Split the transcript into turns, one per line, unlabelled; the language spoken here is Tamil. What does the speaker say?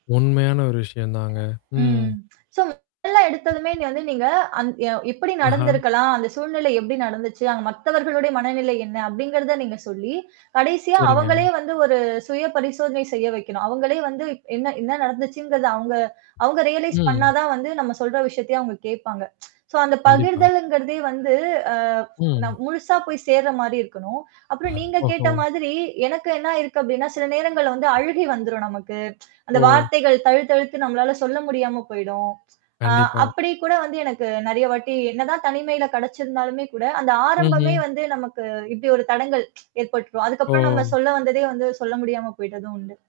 உண்மையான ஒரு விஷயந்தாங்க, ம்.
ம். சொல்லுங் மொதல்ல எடுத்ததுமே இங்க வந்து நீங்க, அந் அ "எப்பிடி
அஹா!
நடந்திருக்கலாம்? அந்த சூழ்நிலை எப்டி நடந்துச்சு? அங்க மத்தவர்களுடைய மனநிலை என்ன?" அப்பிடிங்கிறத நீங்க சொல்லி, கடைசியா அவுங்களயே
சரிங்க.
வந்து, ஒரு சுயபரிசோதனை செய்ய வைக்கணும். அவுங்களே வந்து என்னா? என்னா நடந்துச்சுங்கிறத? அவுங்க அவுங்க ரியலைஸ் பண்ணா
ம்.
தான் வந்து நம்ம சொல்ற விஷயத்தையே அவுங்க கேட்பாங்க சோ அந்த
கண்டிப்பா.
பகிர்தல்ங்கிறதே வந்து, அ நான்
ம்.
முழுசா போய் சேர்றமாரி இருக்கணும். அப்புறம் நீங்க கேட்ட
ஓஹோ!
மாதிரி, எனக்கு என்னாயிருக்கு? அப்பிடின்னா, சில நேரங்கள்ல வந்து அழுகை வந்துரும் நமக்கு அந்த
ஓ!
வார்த்தைகள் தழுத்தழுத்து, நம்மளால சொல்ல முடியாம போயிடும். ஆ,
கண்டிப்பா.
அப்பிடி கூட வந்து எனக்கு நிறையா வாட்டி என்னதான் தனிமையில கெடச்சிருந்தாலுமே கூட, அந்த ஆரம்பமே
ம்ஹ்ம்.
வந்து நமக்கு, இப்பிடி ஒரு தடங்கல் ஏற்பட்ரும். அதுக்கப்புறம் நம்ம
ஓ!
சொல்ல வந்ததே வந்து, சொல்ல முடியாம போயிட்டதும் உண்டு.